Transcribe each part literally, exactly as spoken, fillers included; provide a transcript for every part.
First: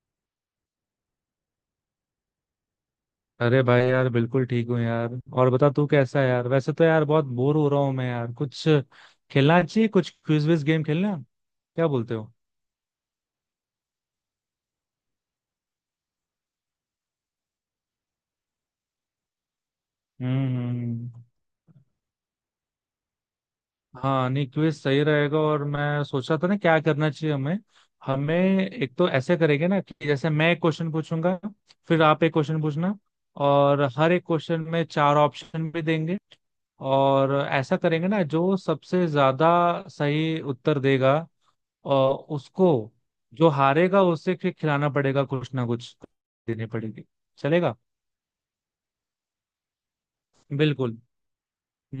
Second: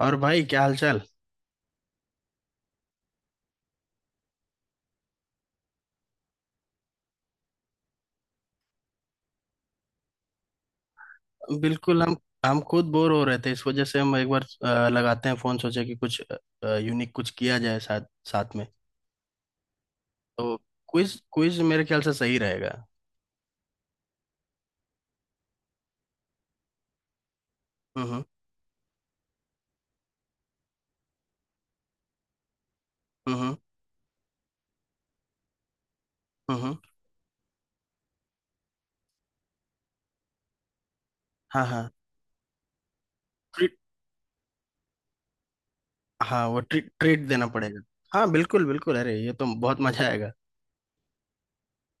और भाई क्या हालचाल। अरे भाई यार, बिल्कुल ठीक हूँ यार। और बता तू कैसा है यार। वैसे तो यार बहुत बोर हो रहा हूँ मैं यार, कुछ खेलना चाहिए, कुछ क्विज विज गेम खेलना। क्या बिल्कुल। बोलते हम हो? हम खुद बोर हो रहे थे इस वजह से हम एक बार अ, लगाते हैं फोन, सोचे कि कुछ यूनिक कुछ किया जाए साथ साथ में। तो हम्म हम्म। क्विज क्विज मेरे ख्याल से सही रहेगा। हाँ, नहीं क्विज सही रहेगा और मैं सोचा था ना क्या करना चाहिए हमें हम्म हमें एक तो ऐसे करेंगे ना कि जैसे मैं एक क्वेश्चन पूछूंगा, फिर आप एक क्वेश्चन पूछना। हम्म और हर एक क्वेश्चन में चार ऑप्शन भी देंगे। हम्म। और ऐसा करेंगे ना, जो सबसे ज्यादा सही उत्तर देगा, हाँ हाँ। और उसको, जो ट्रीट। हारेगा उसे फिर खिलाना पड़ेगा कुछ ना कुछ, हाँ, वो देने ट्रीट पड़ेगी। ट्रीट देना चलेगा? पड़ेगा। हाँ, बिल्कुल बिल्कुल, अरे ये तो बहुत मजा आएगा। बिल्कुल।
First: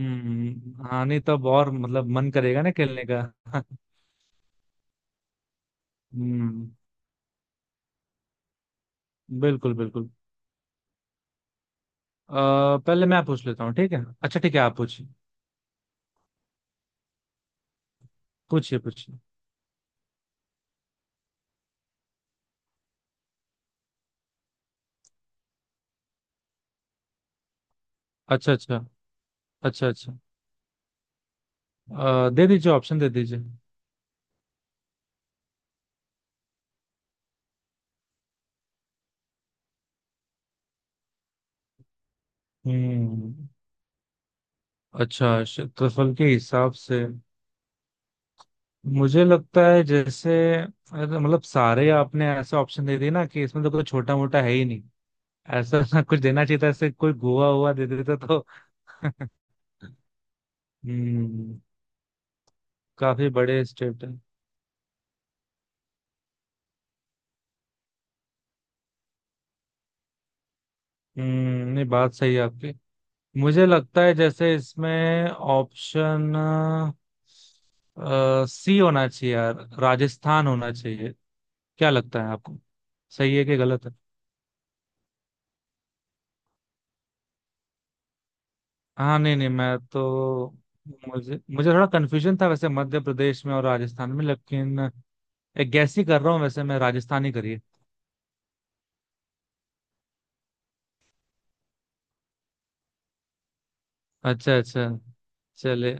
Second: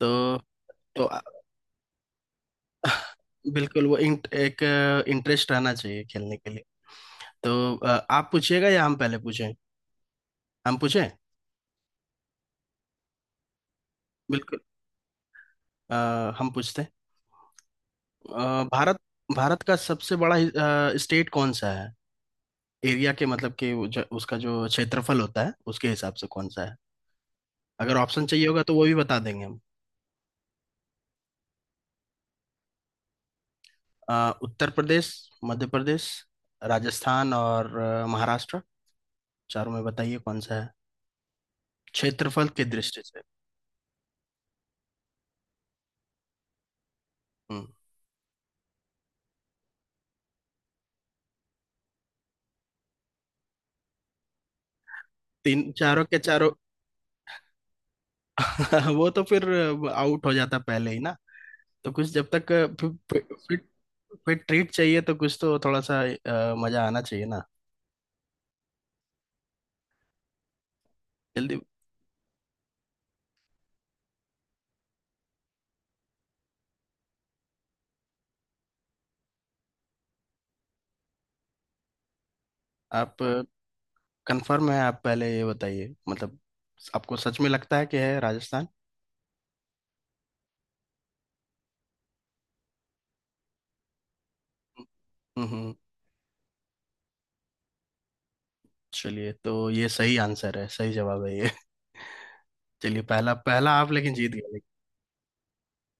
तो तो हाँ, अ, नहीं तब और मतलब मन करेगा ना खेलने का। बिल्कुल। वो इंट, एक इंटरेस्ट रहना चाहिए खेलने के लिए। हम्म, तो अ, आप पूछिएगा या हम पहले पूछें? बिल्कुल बिल्कुल। हम पूछें। अ, पहले मैं पूछ लेता हूँ, ठीक है। अच्छा ठीक बिल्कुल। है, आप पूछिए। अ, हम पूछते हैं। अ, पूछिए भारत पूछिए। भारत का सबसे बड़ा स्टेट कौन सा है? एरिया के, मतलब कि वो जो- उसका जो क्षेत्रफल होता है, उसके हिसाब से कौन सा है? अगर ऑप्शन चाहिए अच्छा होगा तो अच्छा। वो भी बता देंगे हम। अच्छा अच्छा। अ, दे दीजिए, ऑप्शन दे दीजिए। अ, उत्तर प्रदेश, मध्य प्रदेश, राजस्थान और अ, महाराष्ट्र। चारों में बताइए कौन सा है क्षेत्रफल की दृष्टि से? हम्म, अच्छा क्षेत्रफल के हिसाब से। हम्म। मुझे लगता है जैसे अगर मतलब सारे आपने ऐसे ऑप्शन दे दिए ना कि इसमें तो कोई छोटा मोटा है ही नहीं। तीन, ऐसा चारों के कुछ देना चारों। चाहिए था, ऐसे कोई गोवा हुआ दे देता तो। वो तो फिर आउट हो जाता पहले ही ना। हम्म। तो कुछ जब तक। काफी फिर बड़े स्टेट है। फिर ट्रीट चाहिए तो कुछ तो थोड़ा सा अ, मजा आना चाहिए ना। जल्दी। हम्म, नहीं बात सही है आपकी। मुझे लगता है जैसे इसमें ऑप्शन सी होना चाहिए यार, राजस्थान होना चाहिए। क्या लगता है आपको, आप सही है कि गलत है? कंफर्म है? आप पहले ये बताइए, मतलब आपको सच में लगता है कि है राजस्थान? हाँ, नहीं नहीं, मैं तो, मुझे मुझे थोड़ा कन्फ्यूजन था वैसे मध्य प्रदेश में और राजस्थान में, लेकिन एक हम्म। गैस ही कर रहा हूँ वैसे, मैं राजस्थान ही करिए। चलिए, तो ये सही आंसर है, सही जवाब है ये। चलिए, पहला पहला आप लेकिन जीत गए अच्छा लेकिन। अच्छा। चले।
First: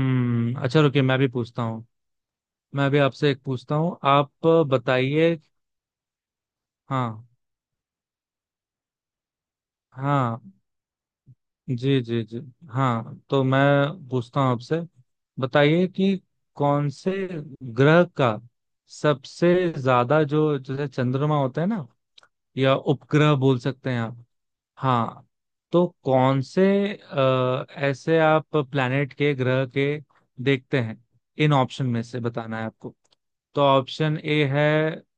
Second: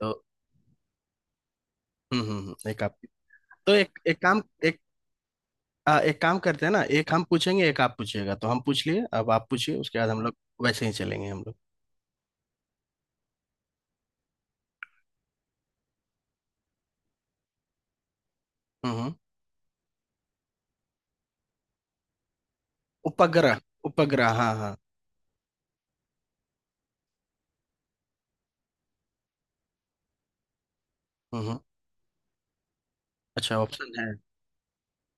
तो अच्छा रुकिए, मैं भी पूछता हूँ। हम्म हम्म हम्म, एक मैं आप। भी आपसे एक तो पूछता हूँ। एक एक काम आप एक बताइए। आ, एक काम करते हैं ना, एक हम हाँ पूछेंगे, एक आप पूछिएगा, तो हम पूछ लिए, अब आप पूछिए, उसके बाद हम लोग हाँ। वैसे ही चलेंगे हम लोग। जी जी जी। हाँ, तो मैं पूछता हूँ आपसे। बताइए कि कौन से ग्रह का हम्म हम्म। सबसे ज्यादा, जो जैसे चंद्रमा होता है ना, या उपग्रह उपग्रह। बोल सकते हैं आप। उपग्रह, हाँ हाँ। हाँ। तो कौन से, अ, ऐसे आप प्लैनेट के, ग्रह के देखते हैं। हम्म इन हम्म। ऑप्शन में से बताना है आपको। अच्छा, तो ऑप्शन है। ऑप्शन ए है,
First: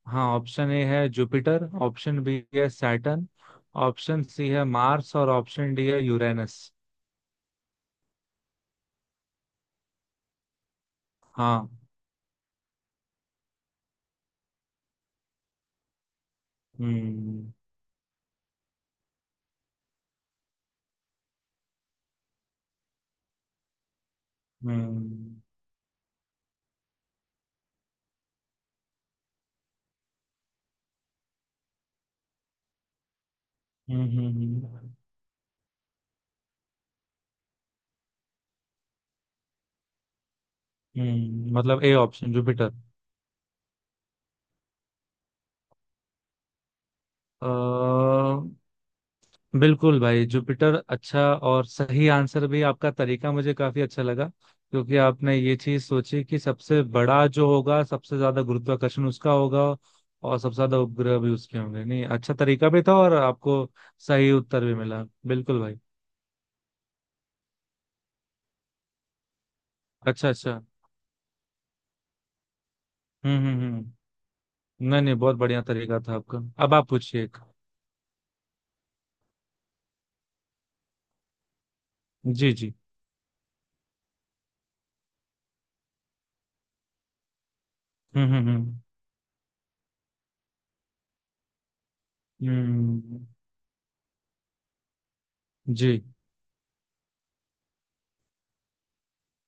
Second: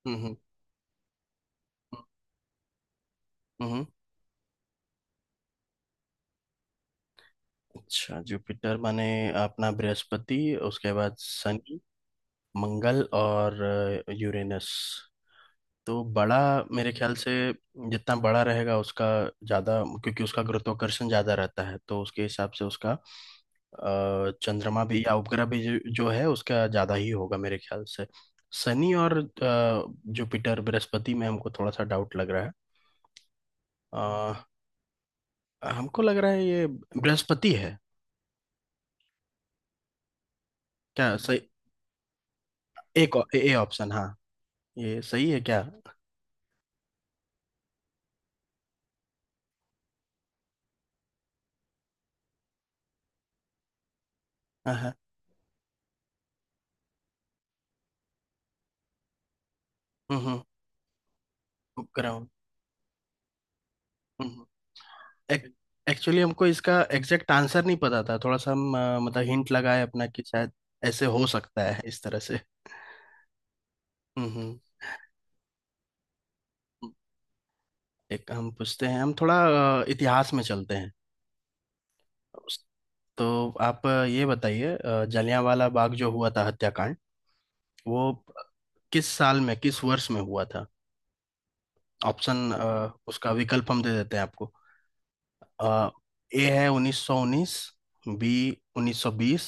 हम्म हाँ हम्म ऑप्शन ए है जुपिटर, ऑप्शन बी है सैटर्न, हम्म हम्म। ऑप्शन सी है मार्स, और ऑप्शन डी है यूरेनस। अच्छा, जुपिटर माने अपना बृहस्पति, उसके बाद हाँ। शनि, मंगल और यूरेनस। तो बड़ा, मेरे ख्याल से हम्म जितना बड़ा रहेगा उसका ज्यादा, क्योंकि उसका गुरुत्वाकर्षण ज्यादा रहता है, तो उसके हिसाब से उसका अ, चंद्रमा भी या हम्म उपग्रह भी जो, जो है उसका ज्यादा ही होगा मेरे ख्याल से। शनि और अ, जुपिटर बृहस्पति में हमको थोड़ा सा डाउट लग रहा है। हम्म हम्म। हम्म, अ, हमको लग रहा है ये बृहस्पति है, क्या सही? हम्म, मतलब ए ऑप्शन जुपिटर। एक ए ऑप्शन, हाँ, ये सही है क्या? अ बिल्कुल भाई, जुपिटर। अच्छा, और सही आंसर भी। आपका तरीका मुझे काफी अच्छा लगा, हाँ हाँ। क्योंकि आपने ये चीज सोची कि सबसे बड़ा जो होगा सबसे ज्यादा गुरुत्वाकर्षण उसका होगा, और हम्म। सबसे ज्यादा उपग्रह भी उसके होंगे। नहीं, ग्राउंड। अच्छा तरीका भी था और आपको सही उत्तर भी मिला, बिल्कुल भाई। एक्चुअली हमको इसका एग्जैक्ट आंसर नहीं पता था, थोड़ा सा हम अ, मतलब हिंट लगाए अपना कि अच्छा शायद अच्छा। ऐसे हो सकता है, इस तरह से। हम्म हम्म हम्म हम्म। हम्म हम्म। नहीं नहीं, बहुत बढ़िया तरीका था आपका। अब आप पूछिए एक। एक हम पूछते हैं, हम थोड़ा अ, इतिहास में चलते हैं। जी उस- जी। तो आप अ, ये बताइए। अ, जलियांवाला बाग जो हुआ था हत्याकांड, वो हम्म हम्म हम्म किस साल में, किस वर्ष में हुआ था? ऑप्शन, हम्म। उसका विकल्प हम दे देते हैं आपको। अ, जी। ए है उन्नीस सौ उन्नीस, बी उन्नीस सौ बीस,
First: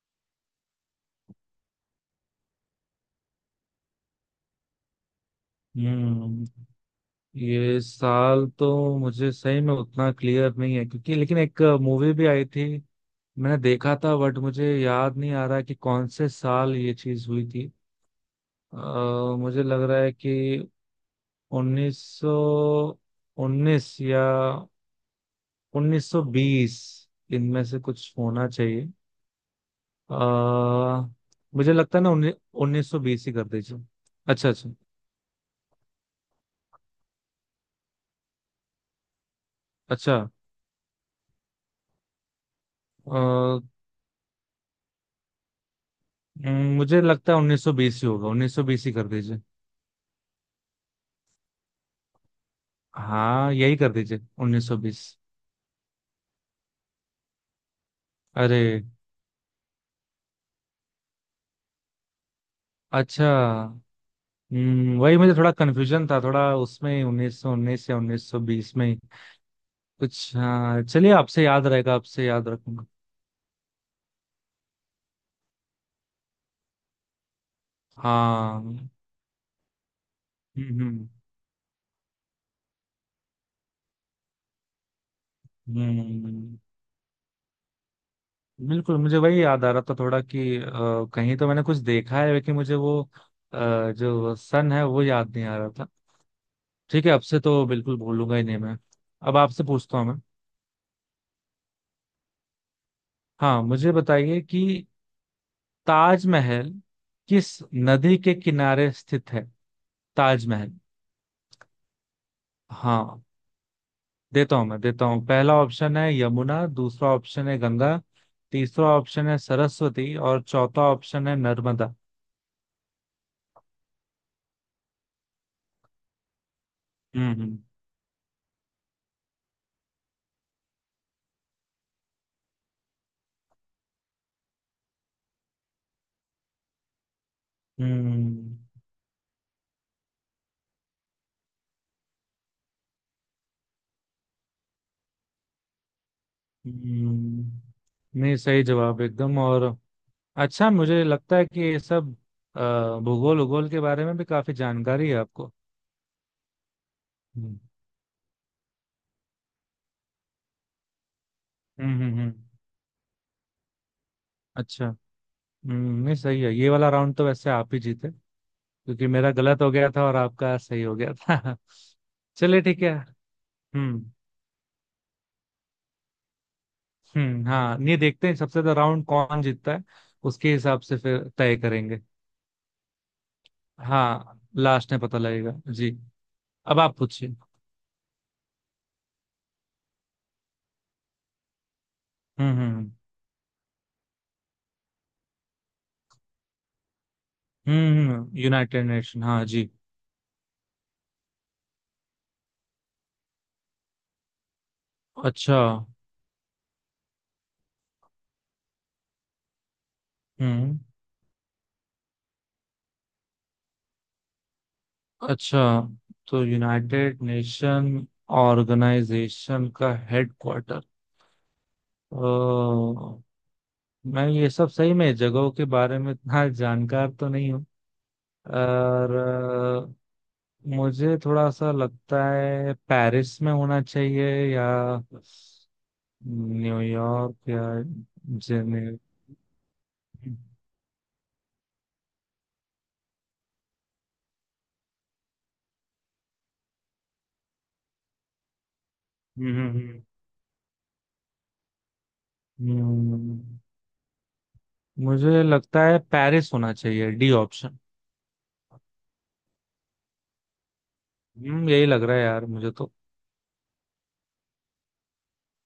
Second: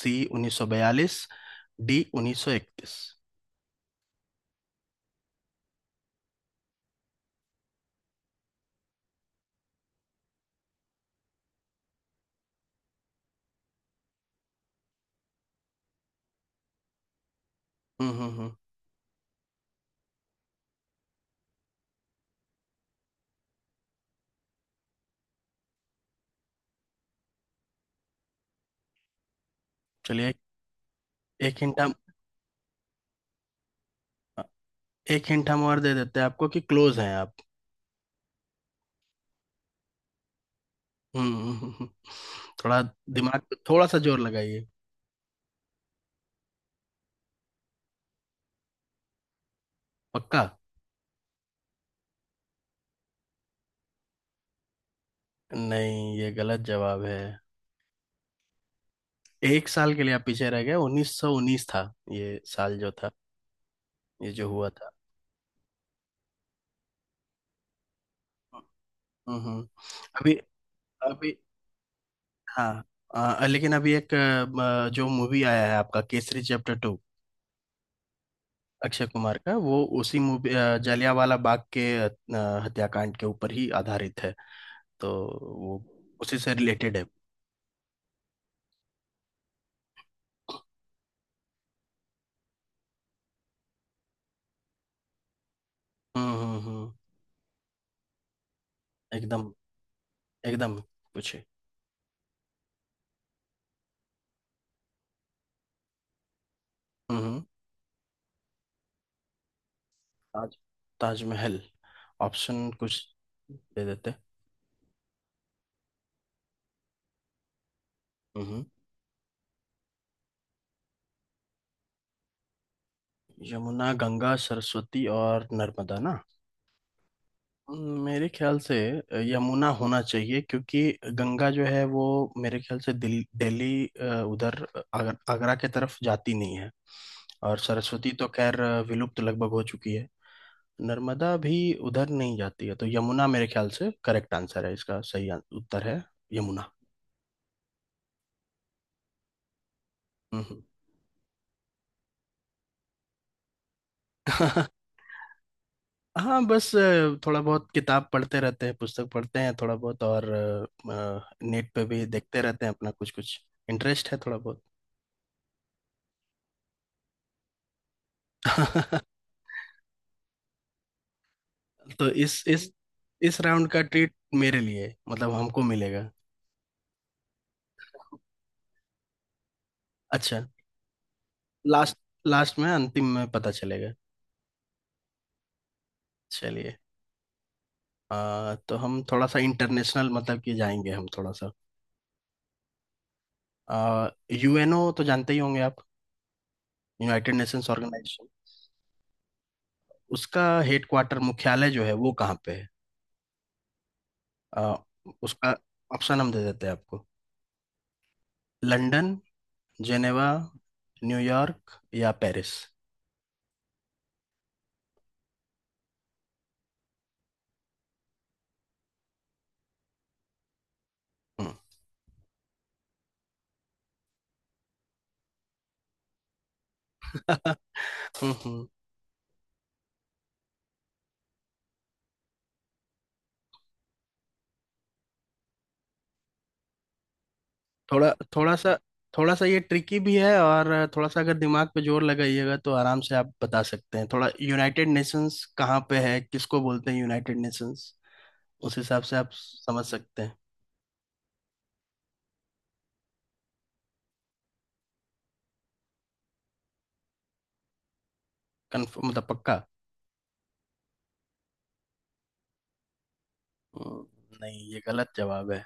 सी उन्नीस सौ बयालीस, डी उन्नीस सौ इकतीस। हम्म, ये साल तो मुझे सही में उतना क्लियर नहीं है, क्योंकि लेकिन एक मूवी भी आई थी, मैंने देखा था, बट मुझे याद नहीं आ रहा कि कौन से साल ये चीज हुई थी। हम्म हम्म हम्म। अ, मुझे लग रहा है कि उन्नीस सौ उन्नीस या उन्नीस सौ बीस, इनमें से कुछ होना चाहिए। आ, चलिए, एक एक मुझे हिंट हम लगता है ना, उन्नी- उन्नीस सौ बीस ही कर दीजिए। अच्छा अच्छा। एक हिंट हम और दे देते हैं आपको कि क्लोज हैं आप। अच्छा, हम्म हम्म, हम्म, हम्म। थोड़ा दिमाग पे अ, थोड़ा सा जोर लगाइए। मुझे लगता है उन्नीस सौ बीस ही होगा, उन्नीस सौ बीस ही कर, पक्का? हाँ यही कर दीजिए, उन्नीस सौ बीस। नहीं, ये गलत जवाब है। अरे, एक साल के लिए आप पीछे रह गए। उन्नीस सौ उन्नीस था ये साल जो था, अच्छा। ये जो हुआ था। हम्म, वही मुझे थोड़ा कन्फ्यूजन था, थोड़ा उसमें उन्नीस सौ उन्नीस या उन्नीस सौ बीस में ही हम्म हम्म। अभी, कुछ। हाँ चलिए, अभी, आपसे याद रहेगा, आपसे याद हाँ। रखूंगा। अ, लेकिन अभी एक अ, अ, जो मूवी आया है आपका, केसरी चैप्टर टू, हाँ। हम्म अक्षय कुमार का, वो उसी मूवी अ, हम्म जलियांवाला बाग के अ, हत्याकांड के ऊपर ही आधारित है। तो वो उसी से हम्म। रिलेटेड है। बिल्कुल, मुझे वही याद आ रहा था, थोड़ा कि अ, कहीं तो मैंने कुछ देखा है, लेकिन मुझे वो अ, जो सन है वो याद नहीं आ रहा था। हम्म हम्म हम्म, ठीक है, आपसे तो बिल्कुल भूलूंगा ही नहीं मैं। अब एकदम, आपसे पूछता हूँ मैं। एकदम, पूछे। हाँ, मुझे बताइए कि ताजमहल हम्म हम्म, किस नदी के किनारे स्थित है। ताज ताजमहल। ताजमहल ऑप्शन कुछ हाँ, दे देते। देता हूं मैं देता हूँ। पहला ऑप्शन है यमुना, दूसरा ऑप्शन है गंगा, हम्म। तीसरा ऑप्शन है सरस्वती, और चौथा ऑप्शन है नर्मदा। यमुना, गंगा, सरस्वती और नर्मदा ना? हम्म हम्म मेरे ख्याल से यमुना होना चाहिए क्योंकि गंगा जो है वो मेरे ख्याल से दिल दिल्ली, अ, उधर आगर, आगरा के तरफ जाती नहीं है। और सरस्वती तो हम्म। खैर अ, विलुप्त लगभग हो चुकी है। नर्मदा भी उधर नहीं जाती है। तो यमुना मेरे ख्याल से करेक्ट आंसर है, इसका सही आं- उत्तर है यमुना। हम्म। नहीं, सही जवाब, एकदम, और हम्म। अच्छा। मुझे लगता है कि ये सब अ, भूगोल उगोल के बारे में भी काफी जानकारी है आपको। हाँ, बस अ, थोड़ा हम्म बहुत किताब पढ़ते रहते हैं, पुस्तक पढ़ते हैं थोड़ा बहुत, और अ, अ, नेट पे हम्म भी हम्म। हम्म। देखते रहते हैं अपना, कुछ कुछ इंटरेस्ट है थोड़ा बहुत। अच्छा। हम्म, नहीं सही है, ये वाला राउंड तो वैसे आप ही जीते, क्योंकि मेरा गलत हो गया था और आपका सही हो गया था। तो इस चलिए इस ठीक है। इस राउंड का हम्म। ट्रीट मेरे लिए है, मतलब हमको मिलेगा। हम्म, हाँ ये देखते हैं सबसे ज्यादा राउंड कौन जीतता है, अच्छा। उसके हिसाब से फिर तय लास्ट करेंगे। लास्ट में, अंतिम में पता चलेगा। हाँ, लास्ट में पता लगेगा जी। चलिए। अब आप पूछिए। आ, तो हम थोड़ा सा इंटरनेशनल, मतलब कि जाएंगे हम थोड़ा सा। हम्म यूएनओ तो जानते ही होंगे आप, यूनाइटेड नेशंस हम्म। ऑर्गेनाइजेशन। हम्म, यूनाइटेड नेशन, हाँ जी। उसका हेडक्वार्टर, मुख्यालय जो है, वो कहाँ पे है? आ, उसका अच्छा। ऑप्शन हम दे देते हैं आपको। लंदन, जेनेवा, हम्म, न्यूयॉर्क या पेरिस। अच्छा तो यूनाइटेड नेशन ऑर्गेनाइजेशन का हेडक्वार्टर। हम्म। ओ, मैं ये सब सही में जगहों के बारे में इतना जानकार तो नहीं हूँ। और अ, मुझे थोड़ा सा लगता है पेरिस में होना चाहिए, या न्यूयॉर्क, या थोड़ा थोड़ा सा जेनेवा। थोड़ा सा ये ट्रिकी भी हम्म है, और थोड़ा सा अगर दिमाग पे जोर लगाइएगा तो आराम से आप बता सकते हैं। थोड़ा, यूनाइटेड नेशंस कहाँ पे है, किसको बोलते हैं यूनाइटेड नेशंस, उस हिसाब से आप हम्म। समझ हम्म। सकते हैं। हम्म, मुझे लगता है पेरिस होना चाहिए, डी ऑप्शन। कन्फर्म, मतलब पक्का? हम्म, यही लग रहा है यार मुझे तो। हम्म। नहीं, ये गलत जवाब है।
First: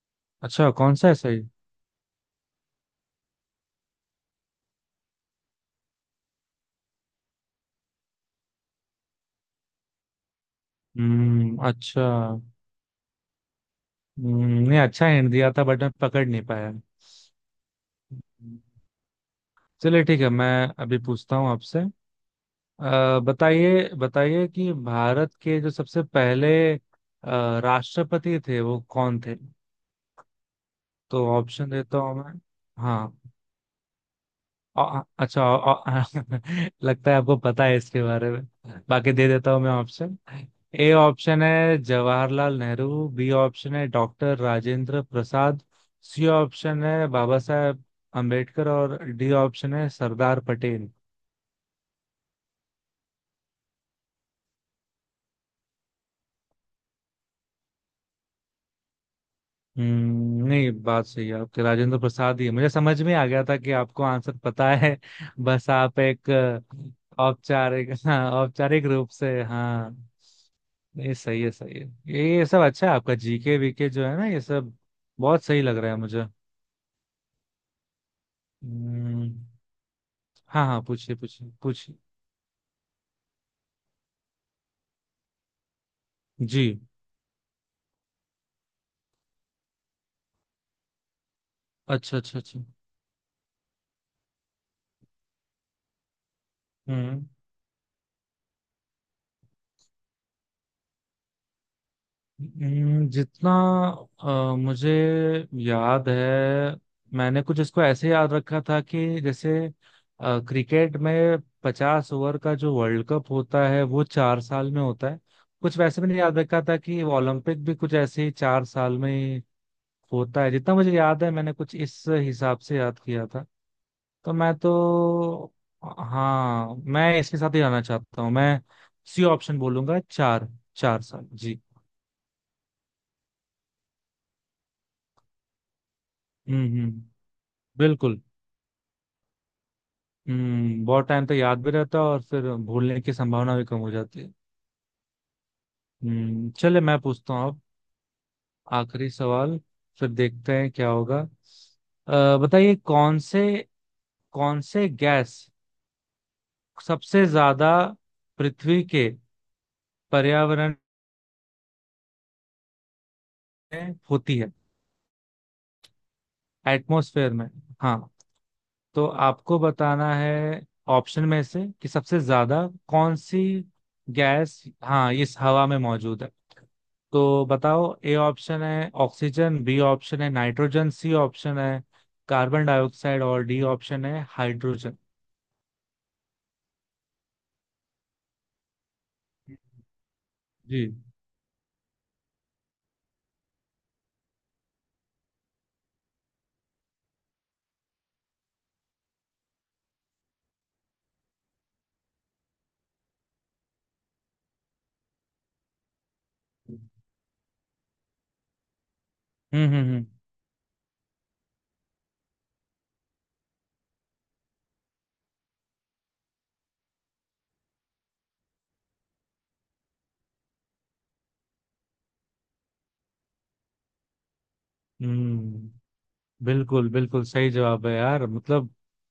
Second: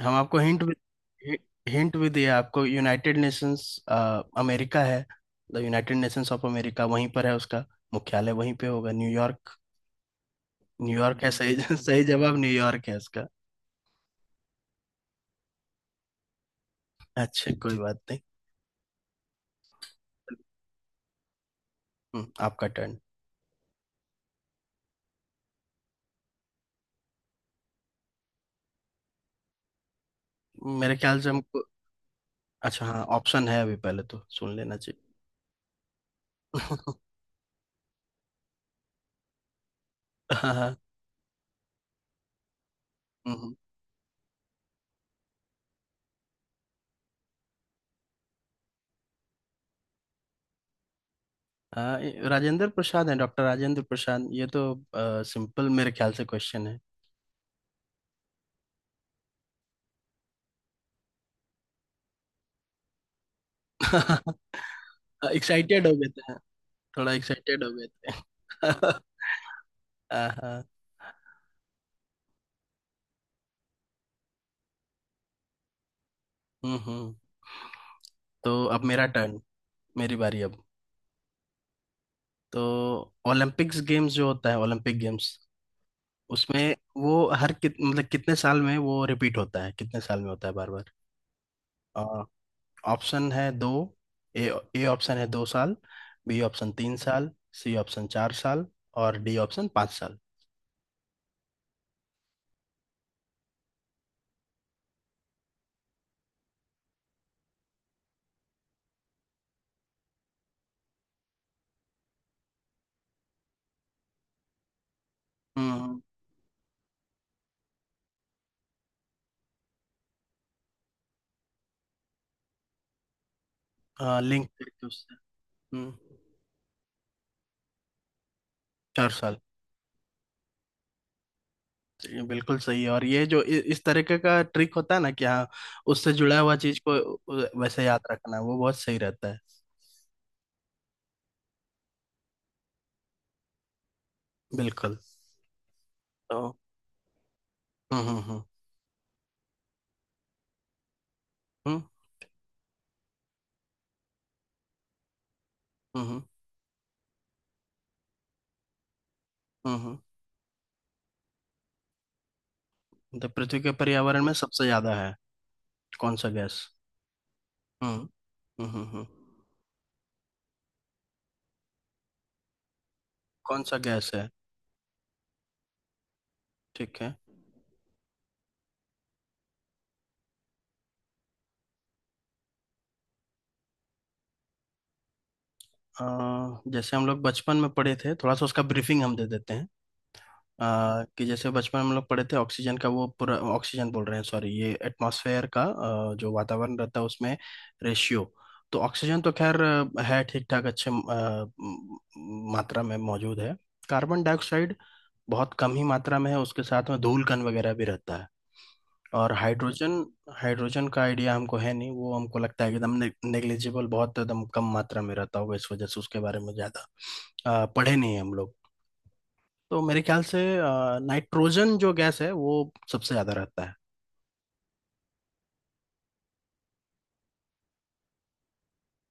हम आपको हिंट अच्छा, कौन सा है भी सही? हिंट भी दिया आपको, यूनाइटेड नेशंस अमेरिका है, the United Nations of America, वहीं पर है उसका मुख्यालय, वहीं पे होगा, न्यूयॉर्क। न्यूयॉर्क है सही, हम्म, अच्छा। सही जवाब न्यूयॉर्क है इसका। हम्म, नहीं अच्छा हिंट दिया था, बट मैं पकड़ नहीं पाया। अच्छा, कोई बात नहीं। हम्म। चलिए ठीक है, मैं अभी पूछता हूँ आपसे। हम्म। आपका टर्न। अ, बताइए, बताइए कि भारत के जो सबसे पहले अ, राष्ट्रपति थे वो कौन थे। मेरे ख्याल तो से हमको। ऑप्शन देता हूँ मैं। अच्छा, हाँ, हाँ। ऑप्शन है, अभी पहले तो सुन लेना चाहिए। अ- अच्छा अ- लगता है आपको पता है इसके बारे में। बाकी दे देता हूँ मैं ऑप्शन। हाँ हाँ। ए ऑप्शन है जवाहरलाल नेहरू, बी हम्म, ऑप्शन है doctor Rajendra Prasad, C option है बाबा साहेब अम्बेडकर, और डी ऑप्शन है सरदार पटेल। हाँ, ये राजेंद्र प्रसाद है, डॉक्टर राजेंद्र प्रसाद, ये तो सिंपल मेरे ख्याल से क्वेश्चन है। हम्म, नहीं बात सही है आपके, राजेंद्र प्रसाद ही है। मुझे समझ में आ गया था कि आपको आंसर पता है। बस एक्साइटेड हो आप गए थे, एक हाँ, अ, थोड़ा एक्साइटेड हो गए औपचारिक, हाँ औपचारिक थे। रूप से, हाँ। हाँ हाँ। ये सही है, सही है। ये ये सब अच्छा है आपका, जीके वीके जो है ना, ये सब बहुत सही लग रहा है मुझे। हम्म हम्म। तो अब मेरा हम्म। टर्न, मेरी बारी अब। हाँ हाँ, पूछिए पूछिए पूछिए। तो ओलंपिक्स गेम्स जो होता है, ओलंपिक गेम्स, उसमें जी। वो हर कित मतलब कितने साल में वो रिपीट होता है, कितने साल में होता है बार? अच्छा अच्छा अच्छा। ऑप्शन है दो। ए ए ऑप्शन है दो साल, बी ऑप्शन तीन हम्म, साल, सी ऑप्शन चार साल और डी ऑप्शन पाँच साल। हम्म, जितना अ, मुझे याद है, मैंने कुछ इसको ऐसे याद रखा था कि जैसे अ, क्रिकेट में पचास ओवर का जो वर्ल्ड कप होता है वो चार साल में होता है। कुछ हम्म, वैसे मैंने याद रखा था कि वो ओलंपिक भी कुछ ऐसे ही चार साल में ही होता है, जितना मुझे याद है मैंने कुछ इस हिसाब से याद किया था। हाँ, तो लिंक मैं करके उससे। तो हम्म। हाँ, मैं इसके साथ ही जाना चाहता हूँ मैं। चार सी साल। ऑप्शन बोलूंगा, चार, चार साल जी। ये बिल्कुल सही है, और ये जो इ, इस तरीके का ट्रिक होता है ना, कि हाँ, उससे जुड़ा हुआ हम्म चीज को हम्म, उ- वैसे याद बिल्कुल। रखना, वो बहुत सही रहता है। हम्म, बहुत टाइम तक याद भी रहता है और फिर भूलने की संभावना भी कम हो जाती है। बिल्कुल। हम्म तो चले, मैं पूछता हूँ अब हम्म हम्म हम्म आखिरी सवाल, फिर देखते हैं क्या होगा। हम्म अ, बताइए कौन से कौन से गैस हम्म हम्म सबसे ज्यादा पृथ्वी के हम्म। हम्म। पर्यावरण तो पृथ्वी के में पर्यावरण में होती है, सबसे ज्यादा है कौन सा गैस? एटमॉस्फेयर में। हम्म हाँ, हम्म हम्म हम्म। तो आपको बताना है ऑप्शन में से कि सबसे ज्यादा कौन सी कौन सा गैस है? गैस हाँ इस हवा में मौजूद है। ठीक है। तो बताओ, ए ऑप्शन है ऑक्सीजन, बी ऑप्शन है नाइट्रोजन, सी ऑप्शन है कार्बन डाइऑक्साइड, और डी ऑप्शन है हाइड्रोजन। अ, जैसे हम लोग बचपन में पढ़े थे, थोड़ा सा उसका ब्रीफिंग हम दे देते हैं। जी। अ, कि जैसे बचपन में हम लोग पढ़े थे ऑक्सीजन का, वो पूरा ऑक्सीजन बोल रहे हैं, सॉरी, ये एटमॉस्फेयर का, अ, जो वातावरण रहता है उसमें, रेशियो। तो ऑक्सीजन तो खैर अ, है ठीक ठाक, अच्छे अ, म- मात्रा में मौजूद है। कार्बन डाइऑक्साइड बहुत कम ही मात्रा में है, उसके हम्म साथ में धूल कण वगैरह भी रहता है। और हम्म हाइड्रोजन, हम्म हाइड्रोजन का आइडिया हमको है नहीं, वो हमको लगता है कि एकदम नेग्लिजिबल, बहुत एकदम कम मात्रा में रहता होगा, इस वजह से उसके बारे में ज़्यादा अ, पढ़े नहीं है हम लोग। तो मेरे ख्याल से आ, नाइट्रोजन जो गैस है वो सबसे ज़्यादा रहता है। हम्म। बिल्कुल बिल्कुल सही जवाब है यार, मतलब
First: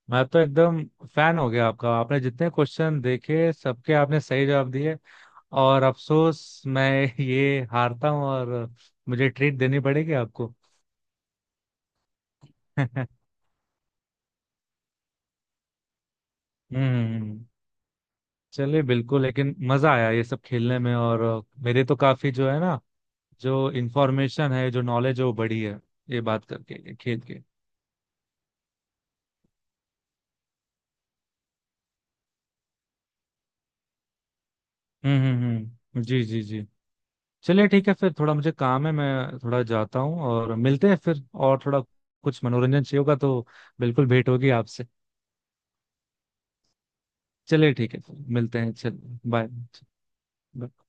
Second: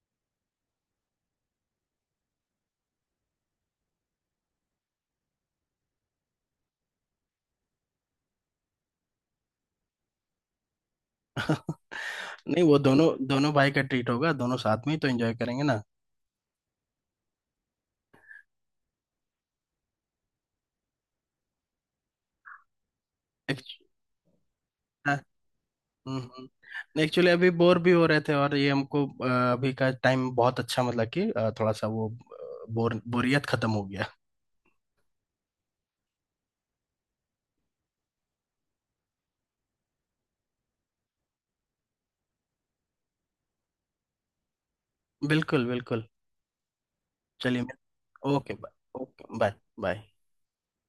मैं तो एकदम फैन हो गया आपका। आपने जितने क्वेश्चन देखे सबके आपने सही जवाब दिए, और अफसोस मैं ये हारता हूँ और मुझे ट्रीट देनी पड़ेगी आपको। नहीं, वो हम्म। दोनों दोनों भाई का ट्रीट होगा, दोनों साथ में ही तो एंजॉय करेंगे ना। हम्म। चलिए बिल्कुल, लेकिन मजा आया ये सब खेलने में, और अ, मेरे तो काफी, जो है ना, जो एक्चुअली। इंफॉर्मेशन है, जो हाँ, नॉलेज है वो बढ़ी है हम्म, ये बात करके, ये हम्म। खेल एक्चुअली के। अभी बोर भी हो रहे थे, और ये हमको अ, अभी का टाइम बहुत अच्छा, मतलब कि अ, थोड़ा सा वो आ, बोर बोरियत खत्म हो गया। हम्म हम्म हम्म। जी जी जी। चलिए ठीक है, फिर थोड़ा मुझे काम है, मैं थोड़ा जाता हूँ और मिलते हैं फिर। और थोड़ा कुछ मनोरंजन चाहिए होगा तो बिल्कुल भेंट होगी आपसे। बिल्कुल, बिल्कुल। चलिए। चलिए ठीक है, फिर ओके मिलते हैं, बाय, ओके बाय, चलिए। बाय। बाय।